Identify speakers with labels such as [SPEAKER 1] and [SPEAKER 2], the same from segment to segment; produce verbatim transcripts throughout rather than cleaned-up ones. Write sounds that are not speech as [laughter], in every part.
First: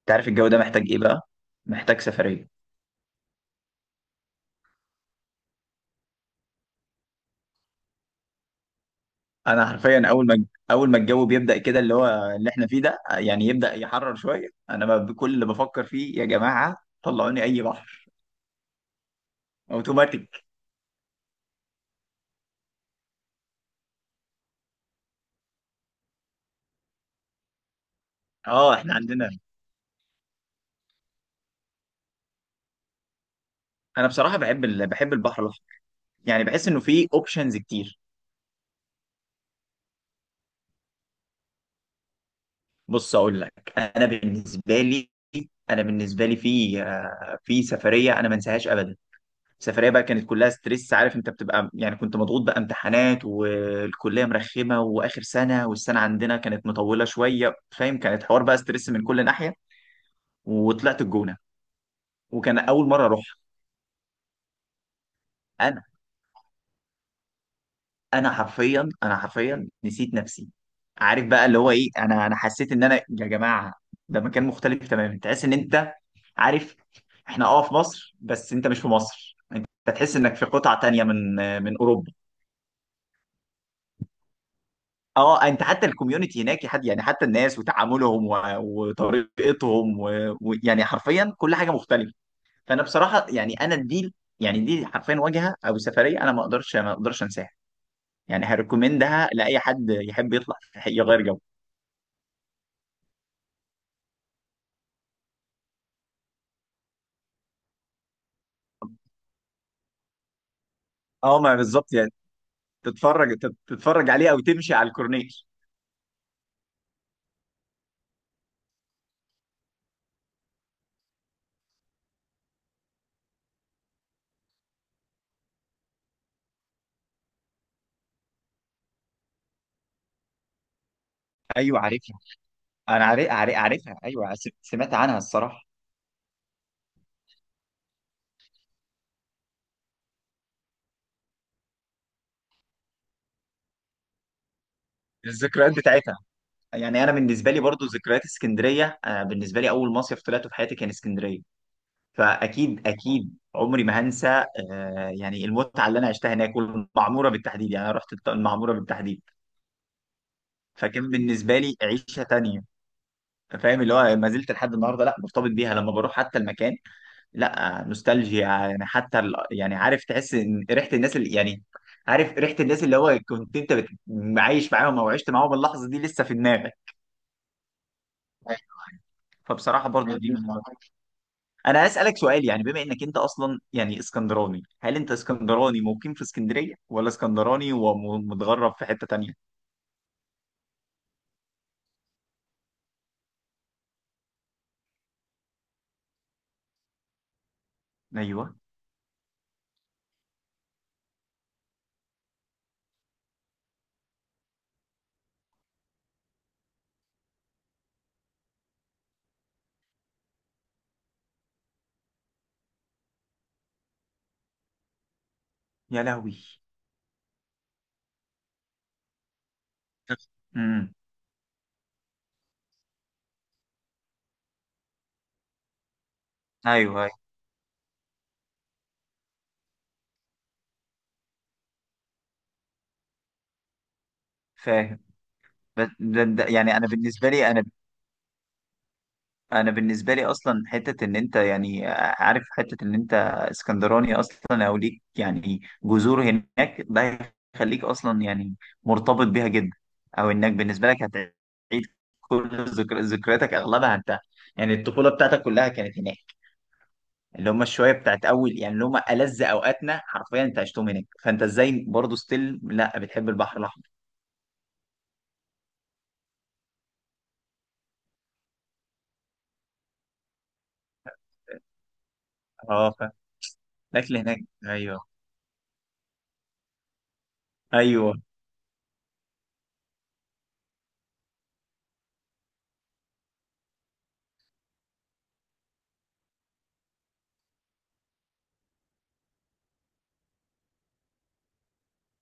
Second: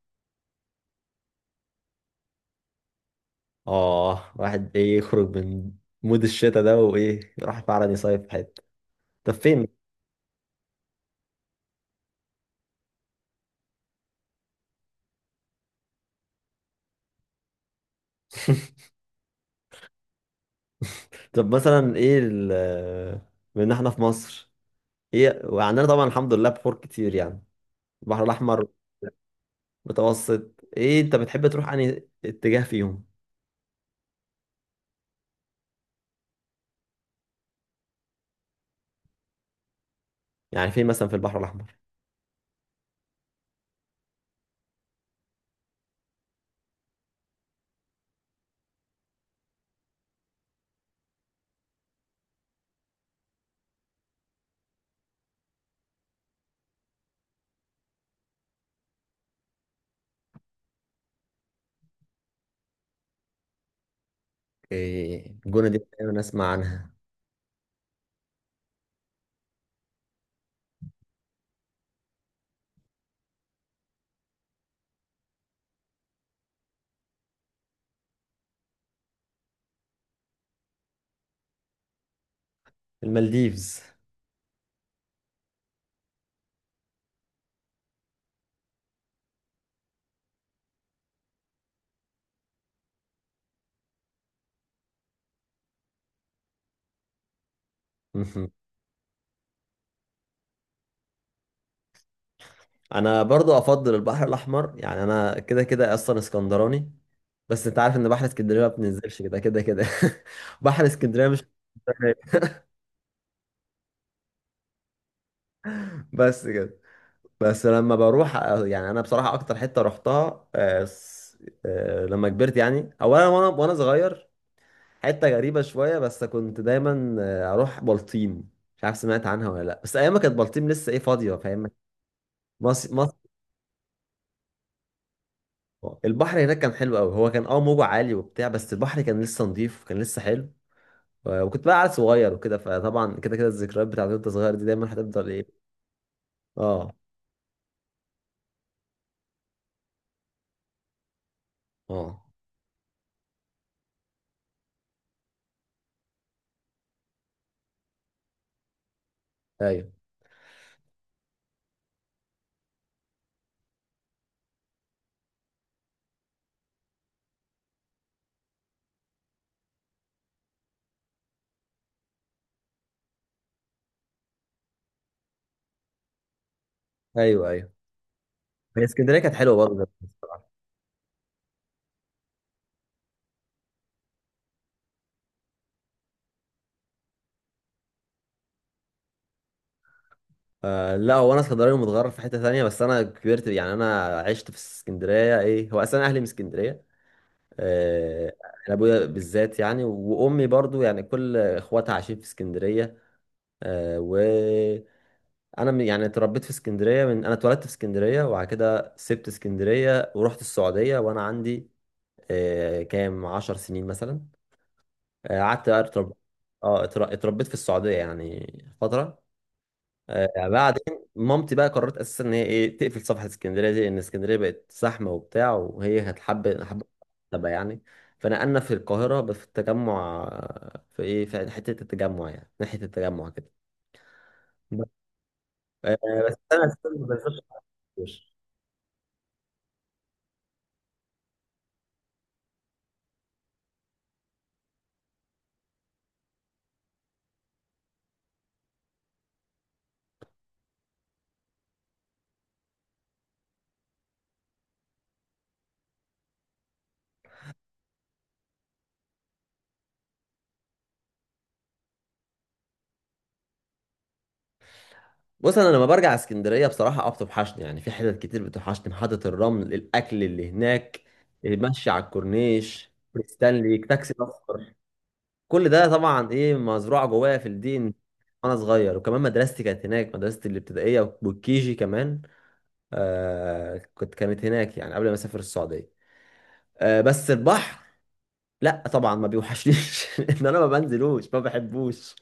[SPEAKER 1] انت عارف الجو ده محتاج ايه بقى؟ محتاج سفريه.
[SPEAKER 2] اه، واحد ايه يخرج من مود الشتاء ده وايه يروح فعلا يصيف في حته. طب
[SPEAKER 1] انا
[SPEAKER 2] فين؟
[SPEAKER 1] حرفيا اول ما اول ما الجو بيبدا كده، اللي هو اللي احنا فيه ده، يعني يبدا يحرر شويه. انا ما بكل اللي بفكر فيه يا جماعه، طلعوني اي بحر
[SPEAKER 2] [laughs]
[SPEAKER 1] اوتوماتيك.
[SPEAKER 2] طب مثلا ايه ال بما ان احنا في مصر، ايه وعندنا طبعا الحمد لله بحور كتير يعني. البحر الاحمر
[SPEAKER 1] اه احنا عندنا.
[SPEAKER 2] متوسط، ايه انت بتحب تروح انهي اتجاه فيهم؟
[SPEAKER 1] انا بصراحه بحب ال... بحب البحر الاحمر، يعني بحس انه فيه اوبشنز كتير.
[SPEAKER 2] يعني فين مثلا في البحر الاحمر؟
[SPEAKER 1] بص اقول لك، انا بالنسبه لي انا بالنسبه لي في آه، في سفريه انا ما انساهاش ابدا. السفريه بقى كانت كلها ستريس، عارف انت بتبقى، يعني كنت مضغوط بقى، امتحانات والكليه مرخمه واخر سنه والسنه عندنا كانت مطوله شويه، فاهم؟ كانت حوار بقى ستريس من كل ناحيه. وطلعت الجونه، وكان اول مره اروح.
[SPEAKER 2] إيه الجونه دي،
[SPEAKER 1] انا
[SPEAKER 2] دايما اسمع عنها.
[SPEAKER 1] انا حرفيا انا حرفيا نسيت نفسي. عارف بقى اللي هو ايه، انا انا حسيت ان انا يا جماعه ده مكان مختلف تماما. تحس ان انت، عارف، احنا اه في مصر بس انت مش في مصر. انت تحس انك في قطعه تانيه من من اوروبا.
[SPEAKER 2] المالديفز؟
[SPEAKER 1] اه انت حتى الكوميونتي هناك، حد يعني حتى الناس وتعاملهم و- وطريقتهم و- ويعني حرفيا كل حاجه مختلفه. فانا بصراحه يعني انا دي، يعني دي حرفيا واجهه او سفريه انا ما اقدرش ما اقدرش انساها. يعني
[SPEAKER 2] [laughs]
[SPEAKER 1] هريكومندها لاي حد يحب يطلع [laughs] يغير جو.
[SPEAKER 2] انا برضو افضل البحر الاحمر، يعني انا كده كده اصلا اسكندراني. بس انت عارف ان بحر اسكندريه ما بننزلش كده كده كده. [laughs] بحر اسكندريه
[SPEAKER 1] اه
[SPEAKER 2] مش…
[SPEAKER 1] ما بالظبط يعني.
[SPEAKER 2] [laughs]
[SPEAKER 1] تتفرج تت- تتفرج عليه او تمشي على الكورنيش.
[SPEAKER 2] بس كده. بس لما بروح، يعني انا بصراحه اكتر حته رحتها آه، س- آه، لما كبرت يعني اولا، وانا وانا صغير، حته غريبه شويه، بس كنت دايما آه، اروح بلطيم. مش عارف سمعت عنها ولا لا، بس ايام ما كانت بلطيم لسه ايه، فاضيه فاهم.
[SPEAKER 1] ايوه عارفها.
[SPEAKER 2] مصر
[SPEAKER 1] انا عارف
[SPEAKER 2] مصر.
[SPEAKER 1] عارف- عارفها، ايوه، س- سمعت عنها الصراحه.
[SPEAKER 2] البحر هناك كان حلو قوي، هو كان اه موجه عالي وبتاع، بس البحر كان لسه نظيف وكان لسه حلو. آه، وكنت بقى عيل صغير وكده، فطبعا كده كده الذكريات بتاعت وانت صغير دي دايما هتفضل ايه.
[SPEAKER 1] الذكريات بتاعتها،
[SPEAKER 2] اه.
[SPEAKER 1] يعني انا بالنسبه لي برضو ذكريات اسكندريه، آه، بالنسبه لي اول مصيف طلعته في حياتي كان اسكندريه.
[SPEAKER 2] اه.
[SPEAKER 1] فاكيد اكيد عمري ما هنسى. آه، يعني المتعه اللي انا عشتها هناك، والمعموره بالتحديد، يعني انا رحت الط- المعموره بالتحديد.
[SPEAKER 2] ايوه،
[SPEAKER 1] فكان بالنسبه لي عيشه تانية. فاهم اللي هو ما زلت لحد النهارده لا مرتبط بيها، لما بروح حتى المكان، لا آه، نوستالجيا، يعني حتى ال- يعني عارف، تحس ان ريحه الناس اللي يعني، عارف ريحه الناس، اللي هو كنت انت بت- عايش معاهم او عشت معاهم، اللحظه دي لسه في دماغك.
[SPEAKER 2] ايوه، ايوه. هي اسكندريه كانت حلوه برضه.
[SPEAKER 1] فبصراحه برضو دي.
[SPEAKER 2] بصراحة.
[SPEAKER 1] انا هسألك سؤال، يعني بما انك انت اصلا يعني اسكندراني، هل انت اسكندراني مقيم في اسكندرية ولا اسكندراني ومتغرب في حتة تانية؟
[SPEAKER 2] آه، لا هو انا اسكندراني متغرب في حته ثانيه، بس انا كبرت، يعني انا عشت في اسكندريه، ايه هو اصلا اهلي من اسكندريه. آه.
[SPEAKER 1] ايوه.
[SPEAKER 2] انا ابويا بالذات يعني، وامي برضو يعني كل اخواتها عايشين في اسكندريه. آه، وانا من- يعني اتربيت في اسكندريه، من انا اتولدت في اسكندريه، وبعد كده سبت اسكندريه ورحت السعوديه وانا عندي آه، كام عشر سنين مثلا. آه، قعدت بقى
[SPEAKER 1] يا
[SPEAKER 2] أترب…
[SPEAKER 1] لهوي.
[SPEAKER 2] اه اتر- اتربيت في السعودية يعني فترة. آه،
[SPEAKER 1] امم.
[SPEAKER 2] بعدين مامتي بقى قررت اساسا ان هي ايه تقفل صفحة اسكندرية دي، لان اسكندرية بقت زحمة وبتاع، وهي كانت حابة حابة
[SPEAKER 1] ايوه أيوة.
[SPEAKER 2] تبقى يعني، فنقلنا في القاهرة، بس في التجمع، آه، في ايه، في حتة التجمع يعني ناحية التجمع كده.
[SPEAKER 1] فاهم. بس-
[SPEAKER 2] آه،
[SPEAKER 1] ده-
[SPEAKER 2] بس
[SPEAKER 1] ده-
[SPEAKER 2] انا أساساً
[SPEAKER 1] يعني انا
[SPEAKER 2] ما
[SPEAKER 1] بالنسبة
[SPEAKER 2] بنزلش.
[SPEAKER 1] لي انا، انا بالنسبه لي اصلا حته ان انت يعني عارف، حته ان انت اسكندراني اصلا او ليك يعني جذور هناك، ده هيخليك اصلا يعني مرتبط بيها جدا. او انك بالنسبه لك هتعيد كل ذكر... ذكرياتك اغلبها انت، يعني الطفوله بتاعتك كلها كانت هناك، اللي هم الشويه بتاعت اول، يعني اللي هم ألذ اوقاتنا حرفيا انت عشتهم هناك. فانت ازاي برضه ستيل لا بتحب البحر الاحمر؟
[SPEAKER 2] بص، انا لما برجع اسكندريه بصراحه اه بتوحشني، يعني في حتت كتير بتوحشني: محطه الرمل، الاكل اللي هناك، المشي على الكورنيش،
[SPEAKER 1] اه
[SPEAKER 2] ستانلي، تاكسي
[SPEAKER 1] فالاكل هناك.
[SPEAKER 2] اصفر.
[SPEAKER 1] ايوه.
[SPEAKER 2] كل ده طبعا ايه مزروعه جوايا في الدين
[SPEAKER 1] ايوه.
[SPEAKER 2] وانا صغير. وكمان مدرستي كانت هناك، مدرستي الابتدائيه والكيجي كمان. آه، كنت كانت هناك يعني قبل ما اسافر السعوديه. آه، بس البحر لا طبعا ما بيوحشنيش. [laughs] ان انا ما بنزلوش، ما بحبوش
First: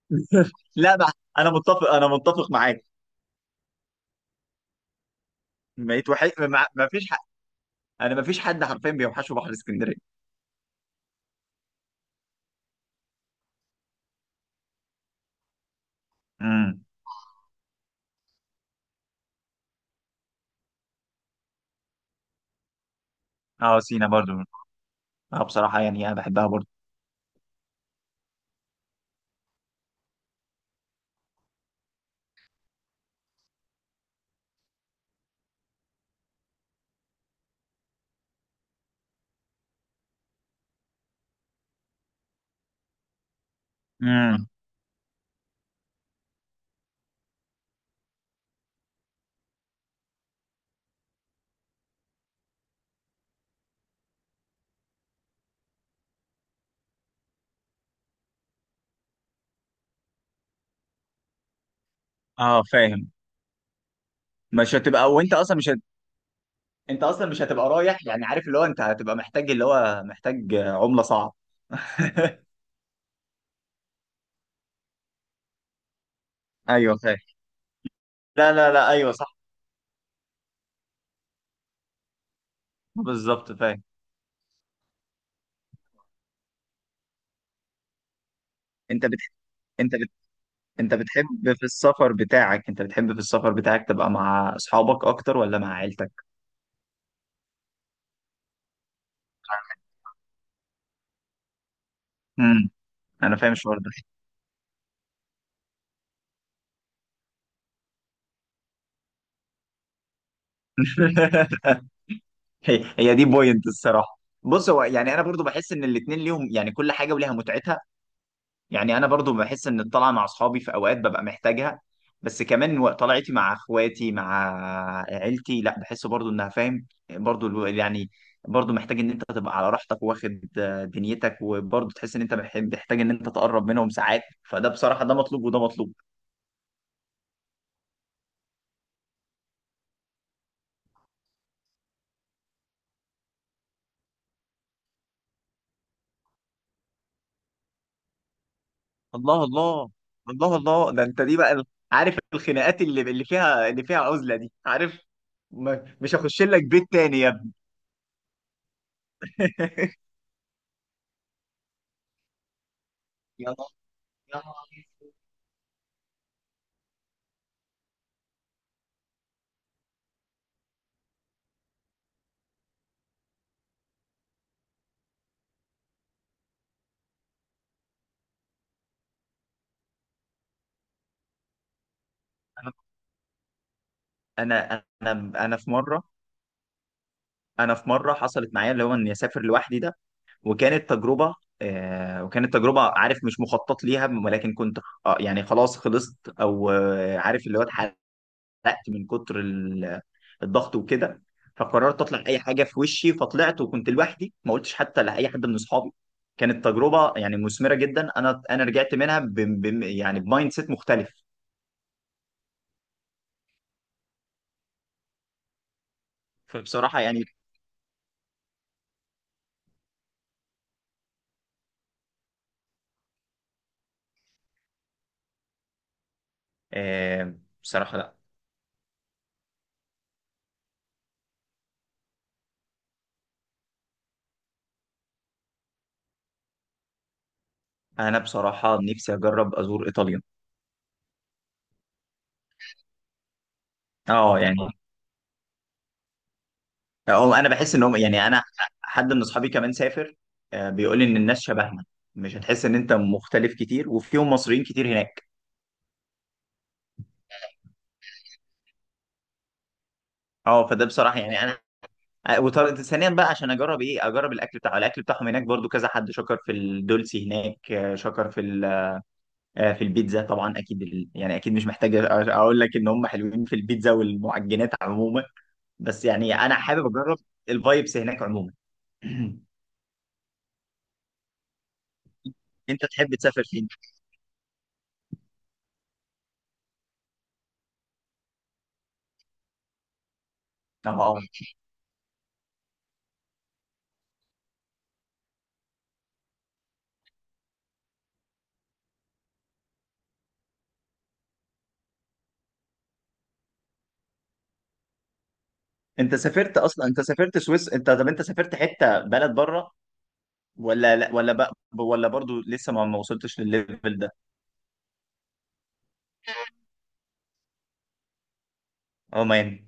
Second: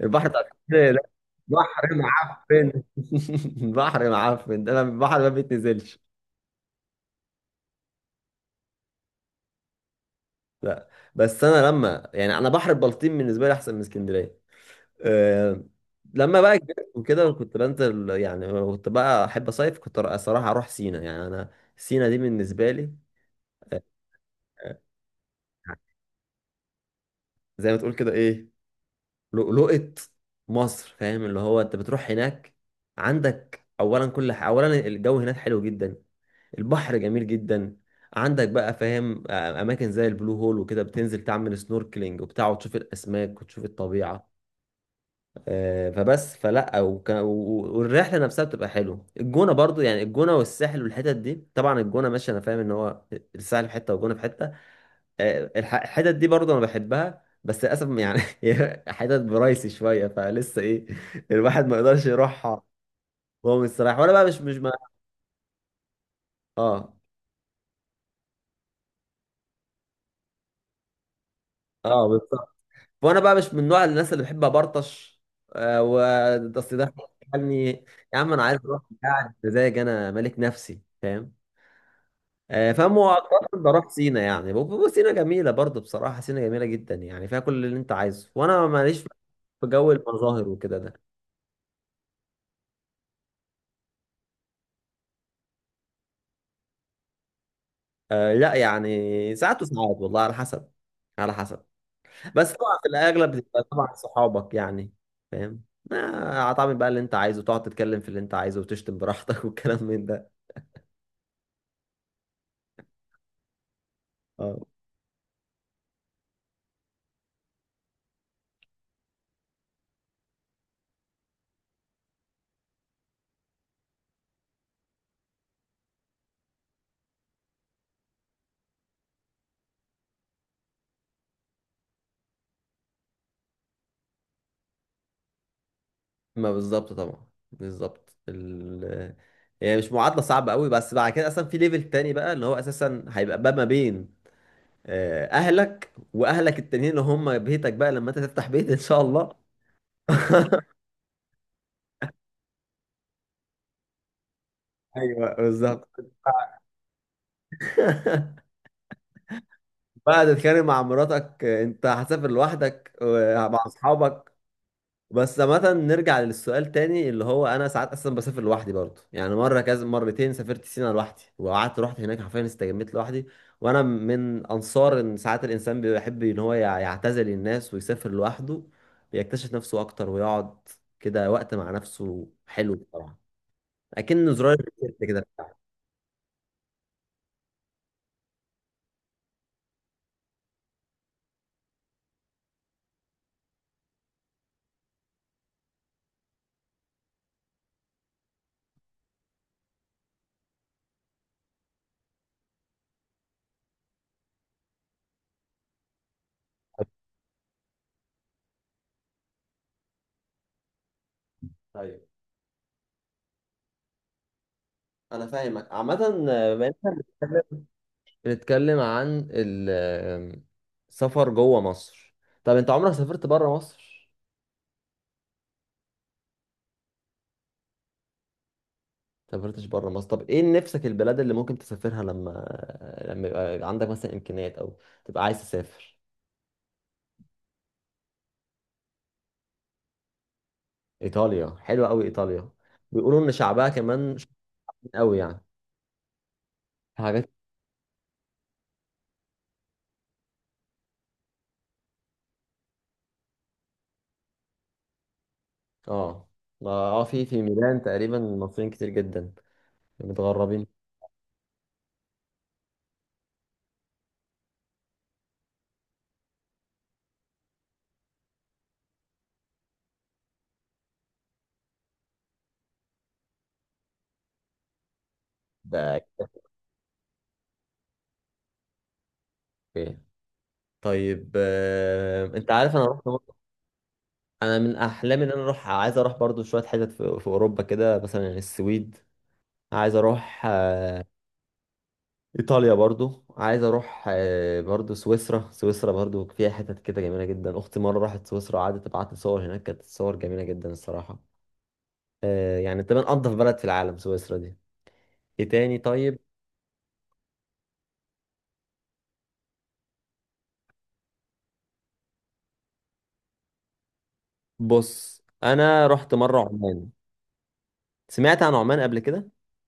[SPEAKER 2] البحر بتاع
[SPEAKER 1] [laughs]
[SPEAKER 2] اسكندريه،
[SPEAKER 1] لا
[SPEAKER 2] لا.
[SPEAKER 1] بقى. انا متفق
[SPEAKER 2] بحر
[SPEAKER 1] انا متفق
[SPEAKER 2] معفن.
[SPEAKER 1] معاك.
[SPEAKER 2] [laughs] بحر معفن، انا البحر ما بيتنزلش.
[SPEAKER 1] بقيت وحي... ما ما فيش حد، انا ما فيش حد حرفيا بيوحشه بحر اسكندريه.
[SPEAKER 2] لا. بس انا لما يعني انا بحر البلطيم بالنسبه لي احسن من اسكندريه. أه. لما بقى
[SPEAKER 1] امم.
[SPEAKER 2] كبرت وكده كنت بنزل، يعني كنت بقى احب اصيف، كنت الصراحه اروح سينا يعني. انا سينا دي بالنسبه لي
[SPEAKER 1] اه سينا برضو.
[SPEAKER 2] آه،
[SPEAKER 1] اه بصراحة يعني انا بحبها برضو.
[SPEAKER 2] زي ما تقول كده ايه، لؤلؤة مصر، فاهم اللي هو. انت بتروح هناك، عندك اولا كل ح… اولا الجو هناك حلو جدا، البحر جميل جدا، عندك بقى فاهم آه، اماكن زي البلو هول وكده، بتنزل تعمل سنوركلينج وبتاع وتشوف الاسماك وتشوف الطبيعه.
[SPEAKER 1] امم.
[SPEAKER 2] آه، فبس فلا وك... و- والرحله نفسها بتبقى حلوه. الجونه برضو، يعني الجونه والساحل والحتت دي، طبعا الجونه ماشي انا فاهم ان هو الساحل في حته والجونه في حته. آه، الح- الحتت دي برضه انا بحبها، بس للاسف يعني [laughs] هي حتت برايسي شويه، فلسه ايه الواحد ما يقدرش يروحها
[SPEAKER 1] اه فاهم.
[SPEAKER 2] وهو مستريح. وانا بقى مش مش ما…
[SPEAKER 1] مش هتبقى وانت اصلا مش هت...
[SPEAKER 2] اه.
[SPEAKER 1] انت اصلا مش هتبقى رايح، يعني عارف اللي هو انت هتبقى محتاج اللي هو محتاج عمله صعب.
[SPEAKER 2] اه
[SPEAKER 1] [laughs]
[SPEAKER 2] بالظبط. وانا بقى مش من نوع الناس اللي بحب ابرطش. آه و اصل ده
[SPEAKER 1] ايوه فاهم.
[SPEAKER 2] يعني يا عم انا
[SPEAKER 1] لا
[SPEAKER 2] عايز
[SPEAKER 1] لا
[SPEAKER 2] اروح
[SPEAKER 1] لا ايوه
[SPEAKER 2] قاعد
[SPEAKER 1] صح.
[SPEAKER 2] مزاج، انا ملك نفسي فاهم. آه، فمؤخرا
[SPEAKER 1] بالظبط فاهم.
[SPEAKER 2] بروح سينا يعني، ب- ب- سينا جميله برضه بصراحه، سينا جميله جدا يعني، فيها كل اللي انت عايزه، وانا ماليش
[SPEAKER 1] انت
[SPEAKER 2] في
[SPEAKER 1] بتح...
[SPEAKER 2] جو
[SPEAKER 1] انت بت...
[SPEAKER 2] المظاهر وكده.
[SPEAKER 1] انت بتحب في السفر بتاعك، انت بتحب في السفر بتاعك تبقى مع اصحابك اكتر ولا مع عيلتك؟
[SPEAKER 2] آه لا يعني ساعات وساعات، والله على حسب، على حسب. بس
[SPEAKER 1] امم.
[SPEAKER 2] طبعا في الاغلب
[SPEAKER 1] انا فاهم
[SPEAKER 2] بتبقى
[SPEAKER 1] الشعور.
[SPEAKER 2] طبعا صحابك يعني، فاهم. آه، هتعمل بقى اللي انت عايزه، تقعد تتكلم في اللي انت عايزه، وتشتم براحتك. [laughs] والكلام من ده.
[SPEAKER 1] ده [laughs] هي هي دي بوينت الصراحه.
[SPEAKER 2] اه
[SPEAKER 1] بص هو يعني انا برضو بحس ان الاتنين ليهم، يعني كل حاجه وليها متعتها. يعني انا برضو بحس ان الطلعه مع اصحابي في اوقات ببقى محتاجها، بس كمان و- طلعتي مع اخواتي مع عيلتي، لا بحس برضو انها فاهم برضو الو- يعني برضو محتاج ان انت تبقى على راحتك واخد آه، دنيتك، وبرضو تحس ان انت بح- محتاج ان انت تقرب منهم ساعات. فده بصراحه ده مطلوب وده مطلوب.
[SPEAKER 2] ما بالظبط طبعا. بالظبط ال… يعني مش معادله صعبه قوي. بس بعد كده اصلا في ليفل تاني بقى، اللي هو اساسا هيبقى بقى ما بين آه، اهلك واهلك التانيين اللي هم بيتك بقى، لما انت تفتح بيت ان شاء الله.
[SPEAKER 1] الله الله. الله
[SPEAKER 2] [laughs]
[SPEAKER 1] الله. ده انت دي بقى ال- عارف الخناقات اللي اللي فيها، اللي فيها عزله دي، عارف.
[SPEAKER 2] ايوه بالظبط.
[SPEAKER 1] ما- مش هخش لك بيت تاني يا ابني.
[SPEAKER 2] [laughs]
[SPEAKER 1] [laughs]
[SPEAKER 2] بعد تتخانق مع مراتك انت هتسافر لوحدك
[SPEAKER 1] يا
[SPEAKER 2] ومع
[SPEAKER 1] نهار،
[SPEAKER 2] اصحابك.
[SPEAKER 1] يا نهار أبيض.
[SPEAKER 2] بس مثلا نرجع للسؤال تاني، اللي هو انا ساعات اصلا بسافر لوحدي برضه، يعني مره كذا، مرتين سافرت سينا لوحدي وقعدت رحت هناك حرفيا استجميت لوحدي. وانا من انصار ان ساعات الانسان بيحب ان هو يع- يعتزل الناس ويسافر لوحده، بيكتشف نفسه اكتر، ويقعد كده وقت مع نفسه حلو بصراحه، اكن زرار
[SPEAKER 1] انا
[SPEAKER 2] الريسيت كده
[SPEAKER 1] انا انا
[SPEAKER 2] بتاعه.
[SPEAKER 1] في مره، انا في مره حصلت معايا اللي هو اني اسافر لوحدي ده، وكانت تجربه. آه وكانت تجربه، عارف مش مخطط ليها، ولكن كنت، آه يعني خلاص خلصت او آه عارف اللي هو اتحرقت من كتر ال- الضغط وكده، فقررت اطلع اي حاجه في وشي فطلعت، وكنت لوحدي ما قلتش حتى لاي حد من اصحابي. كانت تجربه يعني مثمره جدا، انا انا رجعت منها ب ب يعني بمايند سيت مختلف.
[SPEAKER 2] طيب، انا فاهمك عامه. بما
[SPEAKER 1] فبصراحة يعني.
[SPEAKER 2] إننا بنتكلم عن ال- السفر جوه مصر، طب انت عمرك سافرت بره مصر؟
[SPEAKER 1] آه بصراحة لا.
[SPEAKER 2] سافرتش بره مصر، طب ايه نفسك البلاد اللي ممكن تسافرها، لما لما يبقى عندك مثلا امكانيات او تبقى عايز تسافر؟
[SPEAKER 1] أنا بصراحة نفسي أجرب أزور إيطاليا.
[SPEAKER 2] ايطاليا حلوه قوي ايطاليا، بيقولوا ان شعبها كمان
[SPEAKER 1] أه
[SPEAKER 2] شاطرين
[SPEAKER 1] يعني،
[SPEAKER 2] قوي يعني، في حاجات.
[SPEAKER 1] أو أنا بحس إن هم يعني أنا، حد من أصحابي كمان سافر، آه بيقول لي إن الناس شبهنا، مش هتحس إن أنت مختلف كتير، وفيهم مصريين كتير هناك.
[SPEAKER 2] اه، ما- اه في في ميلان تقريبا مصريين كتير جدا متغربين
[SPEAKER 1] أه فده بصراحة يعني أنا، آه، وطر- ثانيا بقى عشان أجرب إيه، أجرب الأكل بتاعه، الأكل بتاعهم هناك، برضو كذا حد شكر في الدولسي هناك، آه، شكر في ال- آه، في البيتزا طبعا، أكيد ال- يعني أكيد مش محتاج أقول لك إن هم حلوين في البيتزا والمعجنات عموما. بس
[SPEAKER 2] بقى.
[SPEAKER 1] يعني انا حابب اجرب الفايبس هناك عموما. [clears throat]
[SPEAKER 2] اوكي. طيب، آه، انت عارف انا
[SPEAKER 1] انت
[SPEAKER 2] رحت…
[SPEAKER 1] تحب تسافر فين؟
[SPEAKER 2] انا من احلامي ان انا اروح، عايز اروح برضو شويه حتت في, في اوروبا كده، مثلا السويد، عايز اروح آه،
[SPEAKER 1] اه
[SPEAKER 2] ايطاليا برضو، عايز اروح آه، برضو سويسرا. سويسرا برضو فيها حتت كده جميله جدا. اختي مره راحت سويسرا وقعدت تبعت لي صور، هناك كانت الصور جميله جدا الصراحه. آه، يعني تمام انضف بلد في العالم سويسرا دي. ايه تاني
[SPEAKER 1] انت
[SPEAKER 2] طيب؟
[SPEAKER 1] سافرت اصلا، انت سافرت سويس انت طب انت سافرت حته بلد بره ولا لا ولا بقى، ولا برضو لسه ما ما وصلتش للليفل ده؟
[SPEAKER 2] بص انا رحت مره عمان. سمعت عن عمان قبل كده؟
[SPEAKER 1] عمان.